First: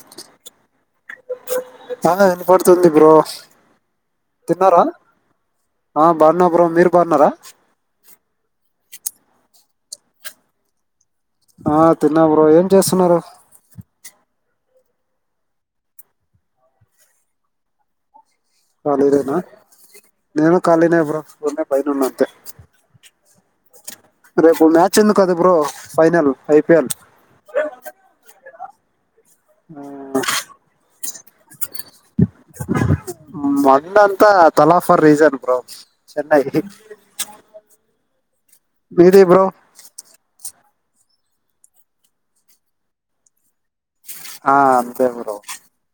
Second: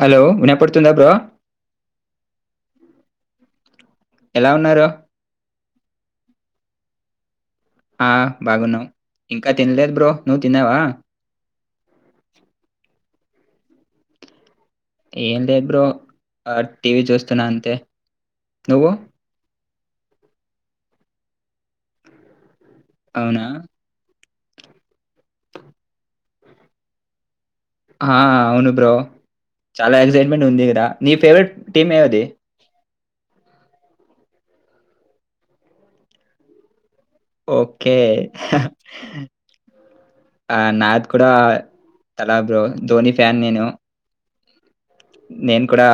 Hello విన పడుతుందా bro అదన్ని పడుతుంది బ్రో ఎలా తిన్నారా ఉన్నారు ఆ బా బనమ్ మీరు బారున్నారా ఆ బాగున్నావు ఇంకా తినలేదు బ్రో నువ్వు తిన్నావా ఆ తిన్నావ్ ఏం చేస్తున్నారు ఏం లే బ్రో ఆ టీవీ చూస్తున్నా అంతే నువ్వు కాళీ నే నా నేను ఖాాలినే ఇబ్రన్న బైటున్న అంతే అవునా రేపు చిందు కదు బ్రో ఫైనల్ ఐపిఎల్ ఆ, అవును బ్రో చాలా ఎక్సైట్మెంట్ ఉంది ఇక్కడ నీ ఫేవరెట్ టీమ్ ఏవది మగ్న అంతా తలాఫర్ రీజన్ బ్రో చెన్నై ఓకే విదే బ్రో ఆ నాద్ కూడా తల బరు ధోని ఫ్యాన్ నేను ఆ అంతే బ్రో నేను కూడా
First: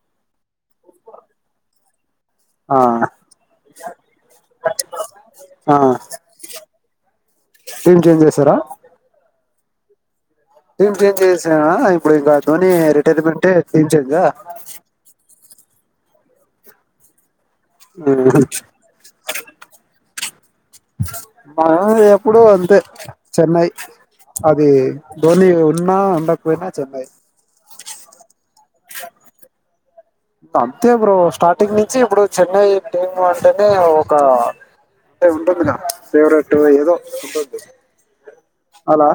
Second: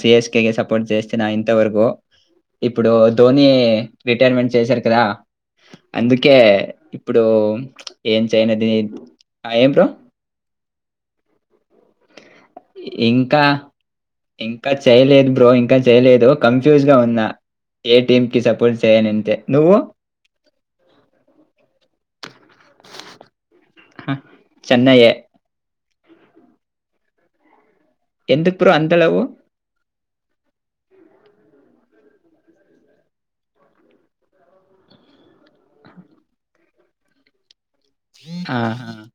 సి ఎస్ క కే సపోర్ట్ చేస్తే నా ఇంతవరకుూ ఆ ఇప్పుడు ధోని రిటైర్మెంట్ చేసారు కదా ఆ అందుకే ఇప్పుడు టీమ్ చేంజ్ ఏం చేయన చేసారా దని ఏం బ్రో ఏంం చేసేరా ఎప్పుడు ధోని ఇంకా రిటైర్మెంట్ టీం చేంజ్ ఆ ఇంకా చేయలేదు బ్రో ఇంకా చేయలేదు కన్ఫ్యూజ్ గా ఉన్నా ఏ టటీమ్ కి సపోర్ట్ స ఏనంత నువ్వు మా ఎప్పుడు అంతే చెన్నై హ, అది చెన్నయ్యే ధోని అన్నా ఉంటకుపోయినా చెన్నై ఎందుకు బ్రో అంత లవ్ అంతే ఇప్పు స్టార్టింగ్ నుంచి ఇప్పుడు చెన్నై టీమ్ అంటేనే ఒక అంట ఉంటుంది ఫేవరెట్ ఏదో ఉంటుంది ఆహా అలా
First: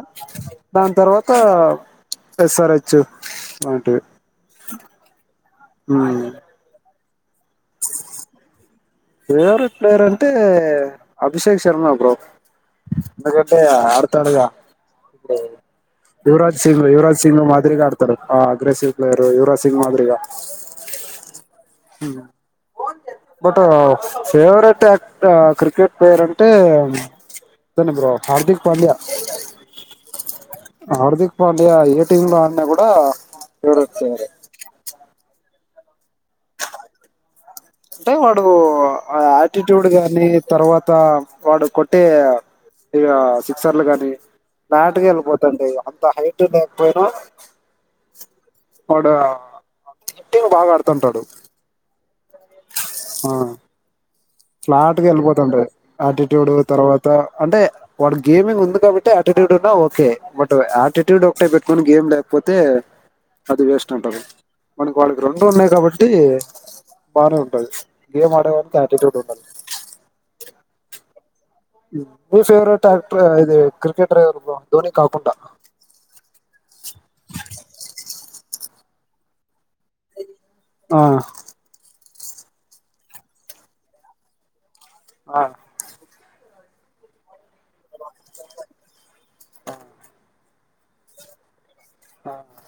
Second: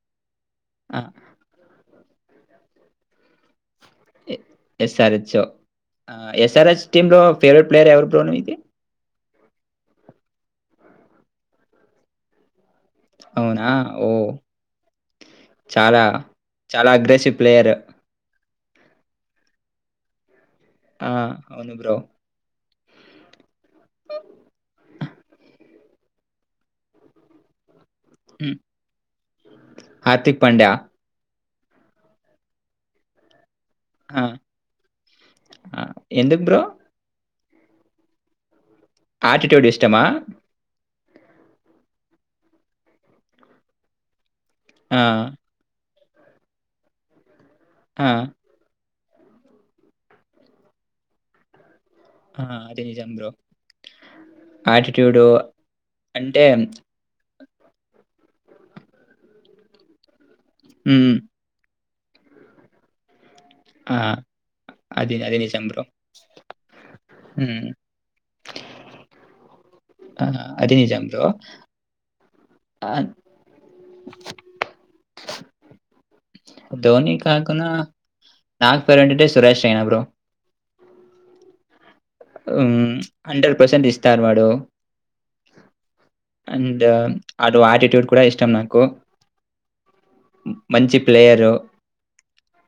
దాని ఆ, తర్వాత స్ ర్ హ్చ్ ఎసరిచ్చో ఆ ఎస్ఆర్ఎస్ టీంలో ఫేవరట్ ప్లేయర్ ఎరు బ ఇది ఫేవరెట్ ప్లేయర్ అంటే అభిషేక్ శర్మ బ్రో ఎందుకంటే అవునా ఓ ఆడతాడుగా ఇప్పుడు చాలా యువరాజ్ సింగ్ చాలా యువరాజ్ అగ్రెసివ్ సింగ్ ప్లేయర్ మాదిరిగా ఆడతాడు అగెసవ్లేరు యువ్రా సింగ్ మాదిరిగా ఆ అవును బ్రో బట్ ఫేవరెట్ యాక్ క్రికెట్ ప్లేయర్ అంటే సని ఇప్పు్ర ఉమ్. హార్దిక్ పాండ్యా హార్దిక్ పాండ్యా హార్దిక్ మళయా ఏటీమ్లో ఆనా కూడా చూడుచ్చ ఆ, ఆ ఎందుకు బ్రో అంటే వాడూ ఆ ఆటిట్యూడ్ యాటిట్యూడ్ ఇష్టమా గాని తర్వాత కొత్త వాడు కొట్టే ఇ సిక్సర్లు గాని ఆ, నాటకి వెళ్ళిపోతుండి హైట్ లేకపోయినా ఆ వాడుటింగ్ బాగా ఆడుతుంటాడు ఆ అదే చంద్రో ఫ్లాట్గా వెళ్ళిపోతుంట అంటే ఆటిట్యూడ్ తర్వాత అంటే వాడు గేమింగ్ ఉంది కాబట్టి అటిట్యూడ్ ఉన్నా ఓకే బట్ ఉమ్, ఆటిట్యూడ్ ఒకటె కొని గేమ్ లేకపోతే అది వేస్ట్ ఆ, అంటారు మనకి అది వాళ్ళకి అది రెండు నిజం ఉన్నాయి బ్రో. కాబట్టి బాగానే ఉంటుది హ్మ్. గేమ్ ఆడేవాకిటి ఉంటంది ఆ అదిే నిజం బ్రో ఉ మీ ఫేవరెట్ ఆహ్, యాక్టర్ ఇది క్రికెటర్ ధోని కాకుండా ధోని కాకున్నా నాకు పరు ఉంటింటే సురేష్ రైనా బ్రో ఆ హండ్రెడ్ పర్సెంట్ ఇస్తారు వాడు ఆ అండ్ అటు ఆటిట్యూడ్ కూడా ఇష్టం నాకు మంచి ప్లేయరు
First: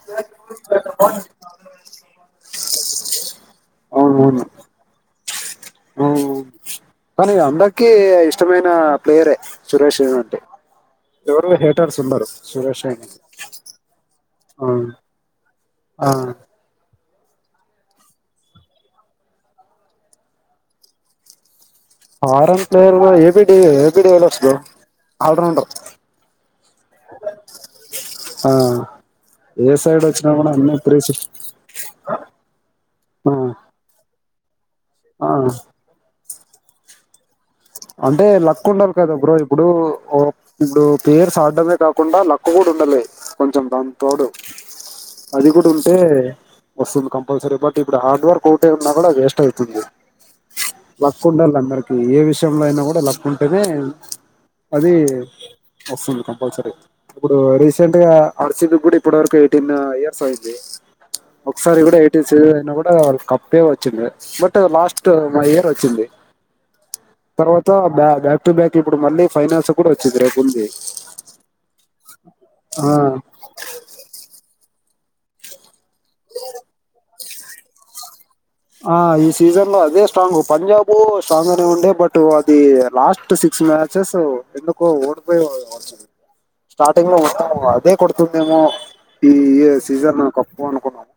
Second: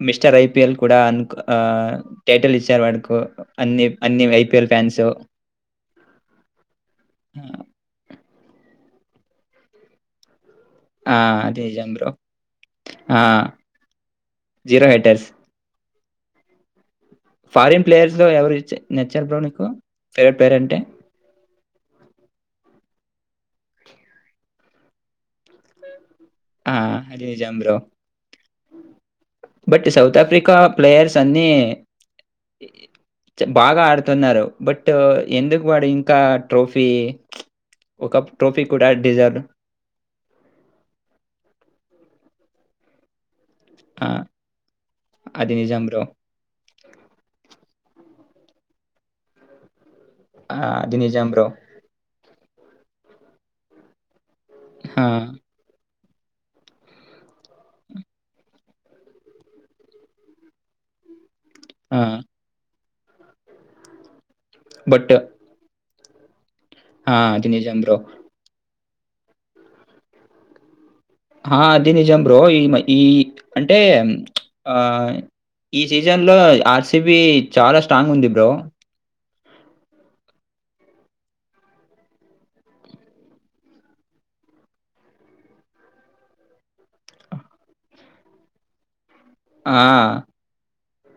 మిస్టర్ ఐపిఎల్ కూడా అ టైటిల్ ఇచ్చారు వాడుకు అన్ని అన్ని అవునవును ఐపిఎల్ ఫ్యాన్స్ మనీ అందకీ ఇష్ ఇష్టమైన ప్లేయరే సురేషు అంటే ఆ ఎవరు అది ఇజం హేటర్స్ బ్రో ఉండరు సురేష్ రైనా ఆ ఆ జీరో హేటర్స్ ఆ ఫారిన్ ప్లేయర్స్ లో ఎవరు ఇచ నచ్చారు బ్రో నీకు ఫేవరెట్ పేరు అంటే ఫారన్ ప్లేయర్ లో ఏబిడి ఏబిడిఎల్ఎక్స్ బ్రో ఆల్ రౌండర్ ఆ అది నిజం బ్రో ఆ ఏ బట్ సైడ్ సౌత్ వచ్చినా కూడా ఆఫ్రికా అన్ని త్రీ ప్లేయర్స్ సిక్స్ అన్నీ బాగా ఆడుతున్నారు బట్ ఆ ఎందుకు వాడు ఇంకా ట్రోఫీ ఒక అంటే ట్రోఫీ లక్ కూడా ఉండాలి కదా బ్రో డిజర్వ్ ఇప్పుడు ఇప్పుడు ప్లేయర్స్ ఆడడమే కాకుండా లక్కు కూడా ఉండలే కొంచెం దాని ఆ! తోడు అది కూడా నిజం ఉంటే బ్రో. వస్తుంది కంపల్సరీ బట్ ఇప్పుడు హార్డ్ వర్క్ కోటీమ్ మగడా వేస్ట్ అయితుంది ఆ! అది లక్కు నిజం బ్రో. ఉండాల అందరికి ఏ విష టైంలో అయినా కూడా లక్కు ఉంటేనే అదీ ఆ! వస్తుంది కంపల్సరి ఇప్పుడు రీసెంట్ గా అర్చింది కూడా ఇప్పటి వరకు ఎయిటీన్ ఇయర్స్ అయింది ఒకసారి కూడా ఆ! ఎయిటీన్ సీజన్ అయినా కూ కప్పే వచ్చింది బట్ లాస్ట్ బట్ మా ఇయర్ వచ్చింది ఆ! అది పర్వాత నిజం బ్రో. బ్యా బ్యాక్టు బ్యాక్ ఇప్పుడు మళ్ళీ ఫైనాన్స్ కూడా వచ్చింది రేపు ఉంది హా అది నిజం బ్రో ఈ మ ఆ ఈ అంటే ఆ ఈ సీజన్ లో ఆర్సిబి చాలా స్ట్రాంగ్ ఉంది బ్రో. ఆ ఈ ఈ సీజన్ లో అదే స్ట్రాంగ్ పంజాబూ స్ట్రాంగనే ఉండే బట్ అది లాస్ట్ సిక్స్ మ్యాచెస్ ఎందుకో ఓడిపోయితుంది స్టార్టింగ్ లో మొత్తం అదే కొడుతుందేమో ఈ ఆ సీజన్ కప్పు అనుకున్నాము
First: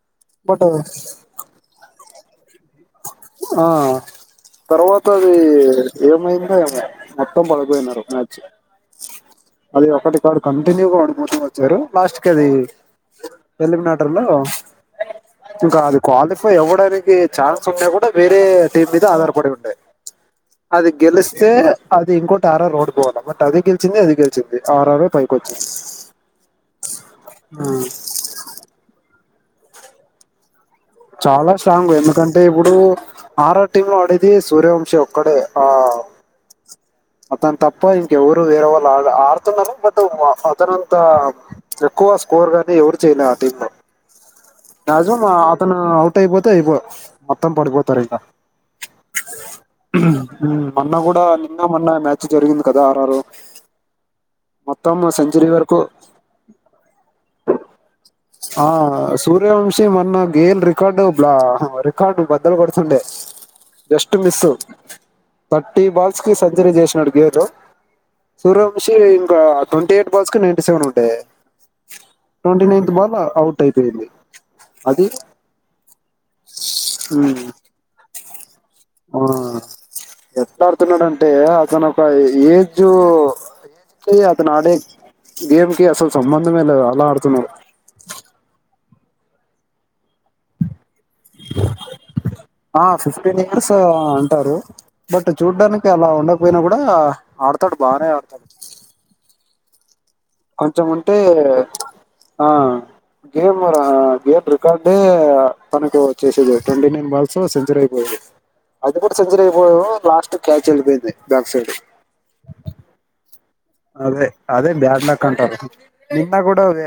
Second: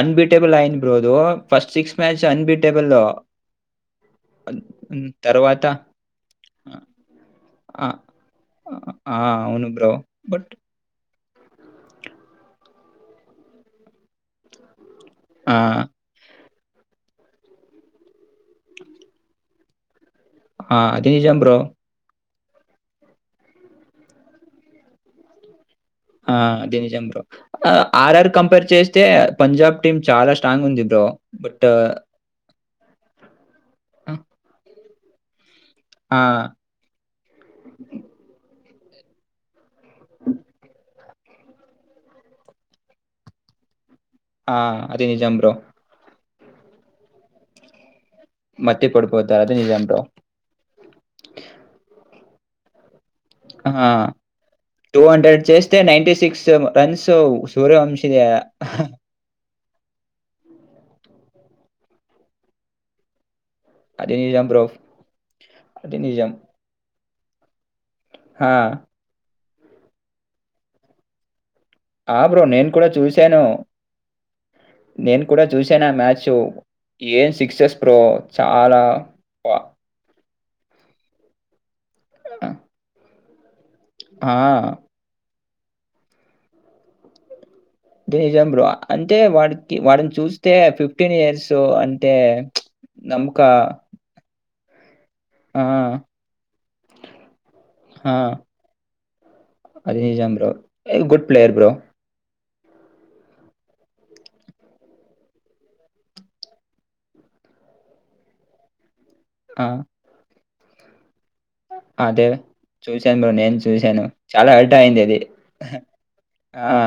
అన్బీటేబల్ బట్ అయిన్ bro though first six match అన్బిట్ ఆ తర్వాత హ్మ్. అదీ తర్వాత ఏమైందో ఏమో మొత్తం ఆ! ఆ! పడిపోయినారు మ్యాచ్ ఆ! అవును అది బ్రో. ఒకటి కాడు బట్ కంటిన్యూగా ఓడి మోస్ట్లీ వచ్చారు లాస్ట్ కదీ ఎలిమినేటర్ లో ఆ! ఇంకా అది క్వాలి ఇ ఇవ్వడానికి చా సుమ్నే కూడా వేరే టీమ్ మీద ఆధారపడి ఉండే ఆ! అది నిజం గెలుస్తే బ్రో. అది ఇంక అర్ అర్ ఓడి పోవాల బట్ అది గెలిచింది అది గెలిచింది ఆర్ అర్ ఫైకొచ్చింది ఆ అది నిజం బ్రొ ఆ ఆర్ఆర్ కంపేర్ చేస్తే పంజాబ్ టిమ్ చాలా స్ట్రాంగ్ ఉంది బ్రో. చాలా బట్ స్ట్రాంగు ఎందుకంటే ఇప్పుడు ఓ అర్ అర్ టీం వాడేది సూర్యవంశం ఒక్కడే ఆ అతన్ తప్ప ఇంకెవరు వేరే వాల్ వాల్ ఆడ్తున్నరు బట్ వ అతనంత ఎక్కువ స్కోర్ గాని ఎవరు చేయలే ఆ టీమ్ లో ఆ! అది రాజు మా నిజం బ్రో. అతను త్తైపోతే అయిపో మొత్తం పడిపోతారిగ మత్తి పడిపోతారు. అది నిజం బ్రో. మ్మ్ మొన్న గుడా నిమ్ నా మ్యాచ్ జరిగింది కద్ ఆ మొత్తం టుహండ్రెడ్ సెంచరీ చేస్తే వరకు నైన్టిసిక్స్ రన్స్ సూర్యవంశీదె వచ్చే మొన్న గేల్ రికార్డు బ్లా ఆ రికార్డు బద్దలు గొడుతుండే అది జస్ట్ నిజం మిస్సు బ్రో. థర్టీ అది బాల్ నిజం. స్కి సజ్జరీ జేస్నాడు ఏటో ఆ! సూర్య వంశీ ఇంకా ట్వంటీ ఎయిట్ బాల్స్కీ నైన్టీ సెవెన్ ఉండే ఆ బ్రో నేన్ కుడా చూసాను అయిపోయింది అది నేను కూడా చూసానా మ్యాచు ఏం సిక్సెస్ బ్రో చాలా బ్బ ఎత్తాడ్ అత్తున్నడంటే అతను అ ఏజూ ఓ గే చెయ్ అతను ఆ! ఆడి గేమ్ కి అసల్ సంబంధమే లేదు అలా ఆడుతున్నావు డేజం బ్రొ అంటే వాడికి వాడిన్ చూస్తే ఫిఫ్ ఫిఫ్టీన్ ఇయర్సు అంటే ప్చ్ ఆ ఫిఫ్టీన్ నమ్కా ఇయర్స్ అంటారు బట్ చూడ్డానికి అలా ఉండకపోయినా కుడ్ బా ఆడ్ తడు బానే ఆ! ఆడ్తాడు అది నిజాం bro a good player bro ఆ గేమ్ లో రా గేమ్ రికార్డే తనకు వచ్చేసేది ట్వంటీ నైన్ బాల్స్ సెంచరీ ఐపోయేది ఎప్పుడు సెంచరీ ఆ! పోయావో లాస్ట్ క్యాచ్ ఎల్లిపోయింది అదే చూసాన్ బ్రో నాన్జ్ అదే అదే బ్యాడ్ లక్ కంటారు నిన్న కూడా ఆ! అదే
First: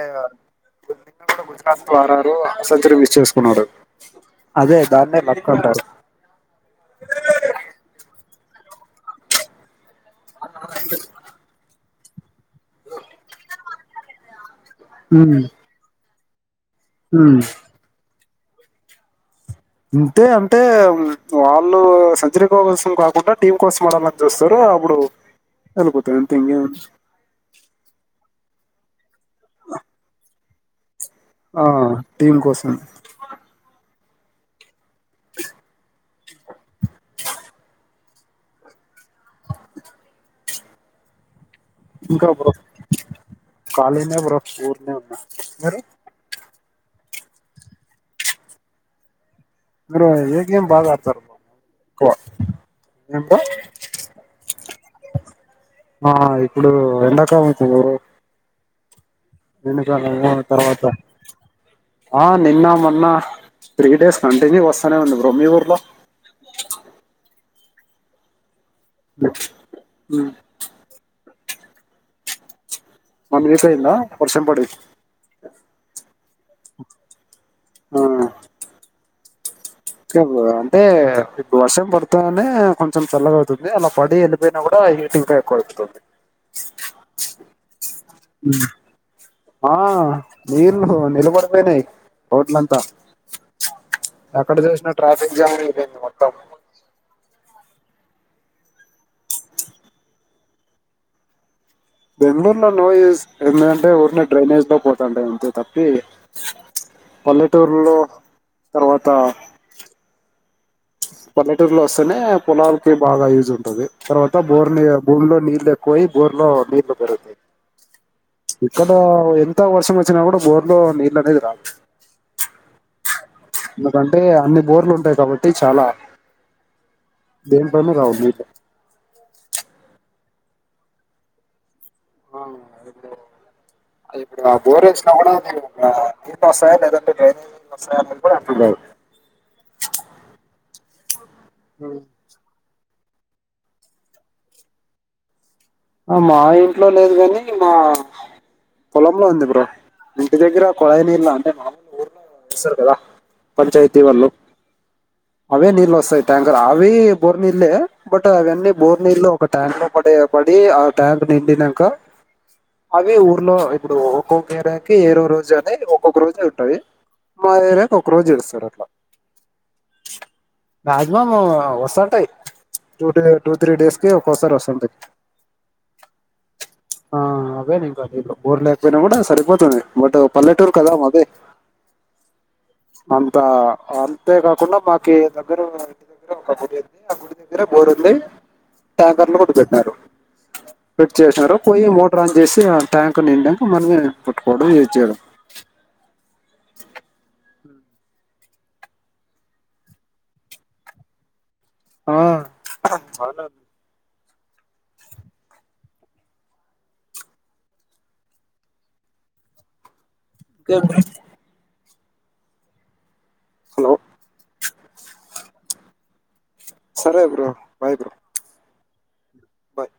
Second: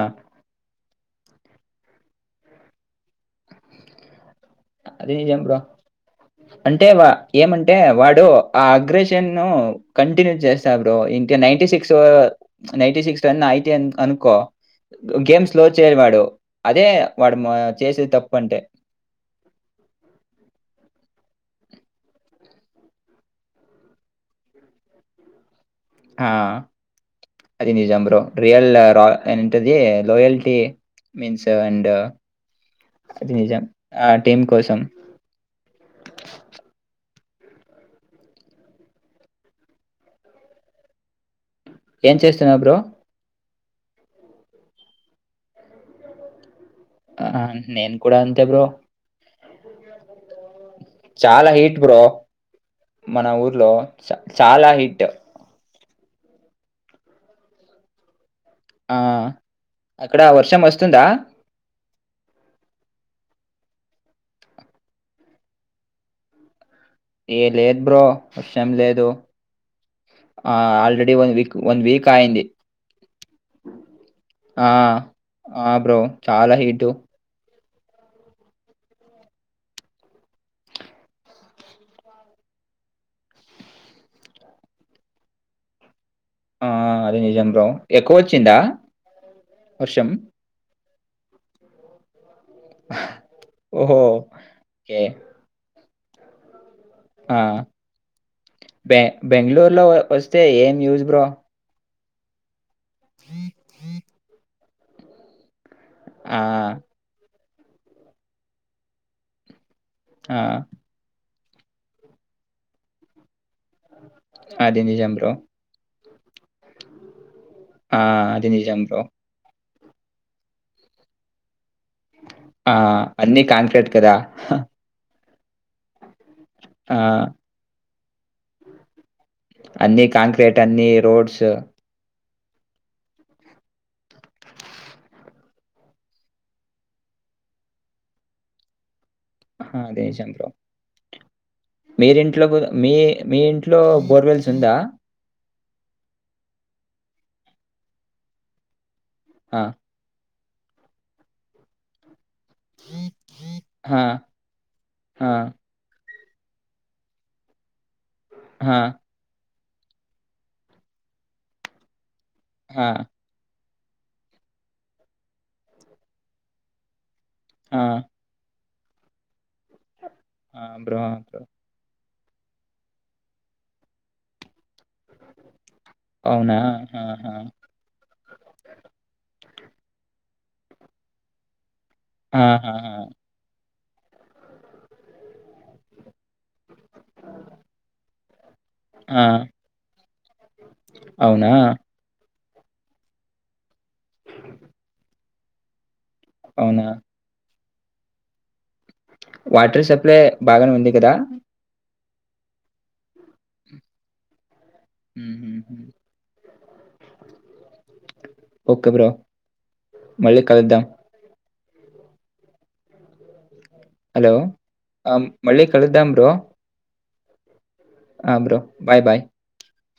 కొ నిన్న గుడా గుజరాత్ లో ఆరారు ఆ సెంచరీ మిస్ చేసుకున్నారు అది నిజం బ్రో అంటే వా ఏమంటే వాడు ఆ అగ్రెషన్ను కంటిన్యూ చేస్తా బ్రో ఇంక ninety six [unintelligible] ninety six ten ninety అ అనుకో గేమ్ స్లో చేయడు వాడు. అదే వాడు ఉమ్ మా చేసేతప్పు. ప్పంటే అంతే అంటే వాళ్ళు సర్జరీ కోసం కాకుండా టీం కోసం అడాలని చూస్తారు అప్పుడు వెళ్ళిపోతాయి ఆ అంతే ఇంకేం అది నిజం బ్రో రియల్ రా ఏంటది లోయల్టీ మీన్స్ ఆ అండ్ టీం కోసం అది నిజం ఆ టీం కోసం ఏం చేస్తూనావ్ బ్రో ఖాళీనే బ్రో ఊరికే ఉన్నా మీరు ఆ నేను కూడా అంతే బ్రో ఎక్కడ్ర ఇది చాలా హీట్ బ్రో ఏం మన బ్రో ఊర్లో చాలా హీట్. ఆ ఇప్పుడు ఎండాకాలానికీ బ్రో ఆ అక్కడ వెనుకాల వర్షం తర్వాత వస్తుందా? ఆ నిన్న మొన్న న్నా త్రీ డేస్ కంటిన్యూ వస్తానే ఉంది బ్రో మీ ఊర్లో లేదుబ్రో ఏం లేదు ఆ already one week one week అయింది. వన్ వీక్ అయ్యిందా? వర్షం పడి ఆ ఆ బ్రో చాలా హీటు ఆ ఓకే బ్రో అంటే ఇప్పుడువర్షం పడితేనే కొంచెం చల్లగా అవుతుంది అలా పడి వెళ్ళిపోయినా కూడా హీట్ ఎక్కువ ఎక్కుతుంది. ఆ అదే నిజం బ్రో ఎక్కువ వచ్చిందా ఆ వర్షం? [unintelligible] ఓహో నిలబడిపోయినాయి రోడ్లంత ఓహో! ఎక్కడ చూసిన ఓకే. ట్రాఫిక్ జామ్ ఐపోంది. మొత్తం ఆ బె బెంగళూరులో వస్తే ఏం news bro Bengaluru no use ఏంటంటే.. ఊర్లో డ్రైనేజీలో... పోతుంటే ఉంటే తప్ ఆ చిత్తూరులో తర్వాత ఆ పల్లెటూరులో వస్తేనే పొలాలకి బాగా యూజ్ ంది తర్వాత అది బోర్ని నిజం బూమి బ్రో. లో నీళ్లు ఎక్కుయి ఊర్లో నీళ్లు పెరుగుతాయి ఆ అది నిజం బ్రో త వర్షం వచ్చినా కూడా బోర్ లో నీళ్ళు అనేది రాదు ఆ అన్నీ కాంక్రీట్ కదా! ఎందుకంటే అన్ని బోర్లు ఉంటాయి కాబట్టి చాలా ఆ! దేంట్లోనూ రావు మీకా అన్ని కాంక్రీట్ అన్ని రోడ్స్ ఆ ఇప్పుడు ఆది ఆ బోర్ వేసినా కూడా నీళ్ళు వస్తాయా? లేదంటే డ్రైనేజీ నీళ్లు వస్తాయా కూడా అంతులేదు ఆ హా దేశం బ్రో మీరు ఇంట్లో కూ మీ మీ ఇంట్లో బోర్‌వెల్స్ ఉందా ఆ మా ఇంట్లో లేదు కానీ మా పొలంలో ఉంది ఆ! బ్రో దగ్గర కొళాయి నీళ్లు అంటే మామూలుగా వస్తారు కదా పంచాయతీ ఆ! వాళ్ళు ఆ! అవే నీళ్లు వస్తాయి తుంగా అవి బోర్ నీళ్లే బట్ అవన్నీ ఆ! బోర్ నీళ్ళో ఒక ట్యాంక్ లో ప డ య బ డ్ అదే ఆ ట్యాంక్ నిండినాక ఆ! అవి ఊర్లో ఇప్పుడు ఒక్కొక్క ఏరియాకి ఏరో రోజు అని ఒక్కొక్క రోజు ఉంటది మా ఆ! ఏరియాకి ఒక రోజు ఇడుస్తారు అట్లా ఆ! బ్రో రాజ్ మా మా బ్రో. వస్తా ఉంటాయి టూ త్రీ డేస్ కి ఒక్కోసారి వస్తుంటాయి అవునా ఆ ఆహా! అవే ఇంక దీంట్లో బోర్ లేకపోయినా కూడా సరిపోతుంది బట్ పల్లెటూరు కదా మాది ఆహాహా అంతేకాకుండా మాకి దగ్గర ఇంటి దగ్గర ఒకదు ఆ గుడి దగ్గర బోరుంది ఆ! ట్యాంకర్ లో కొట్టుబెట్టినారు అవునా మోటర్ ఆన్ చేసి ట్యాంక్ నిండ మరి పుటుకోడు ఏడ్చాడు అవునా వాటర్ సప్లై బాగానే ఉంది కదా ఆ ఓకే బ్రో మళ్ళీ కలుద్దాం ఇంకేం బ్రో? హలో ఆ మళ్ళీ కలుద్దాం బ్రో సరే బ్రో ఆ బ్రో బాయ్ బాయ్ బాయ్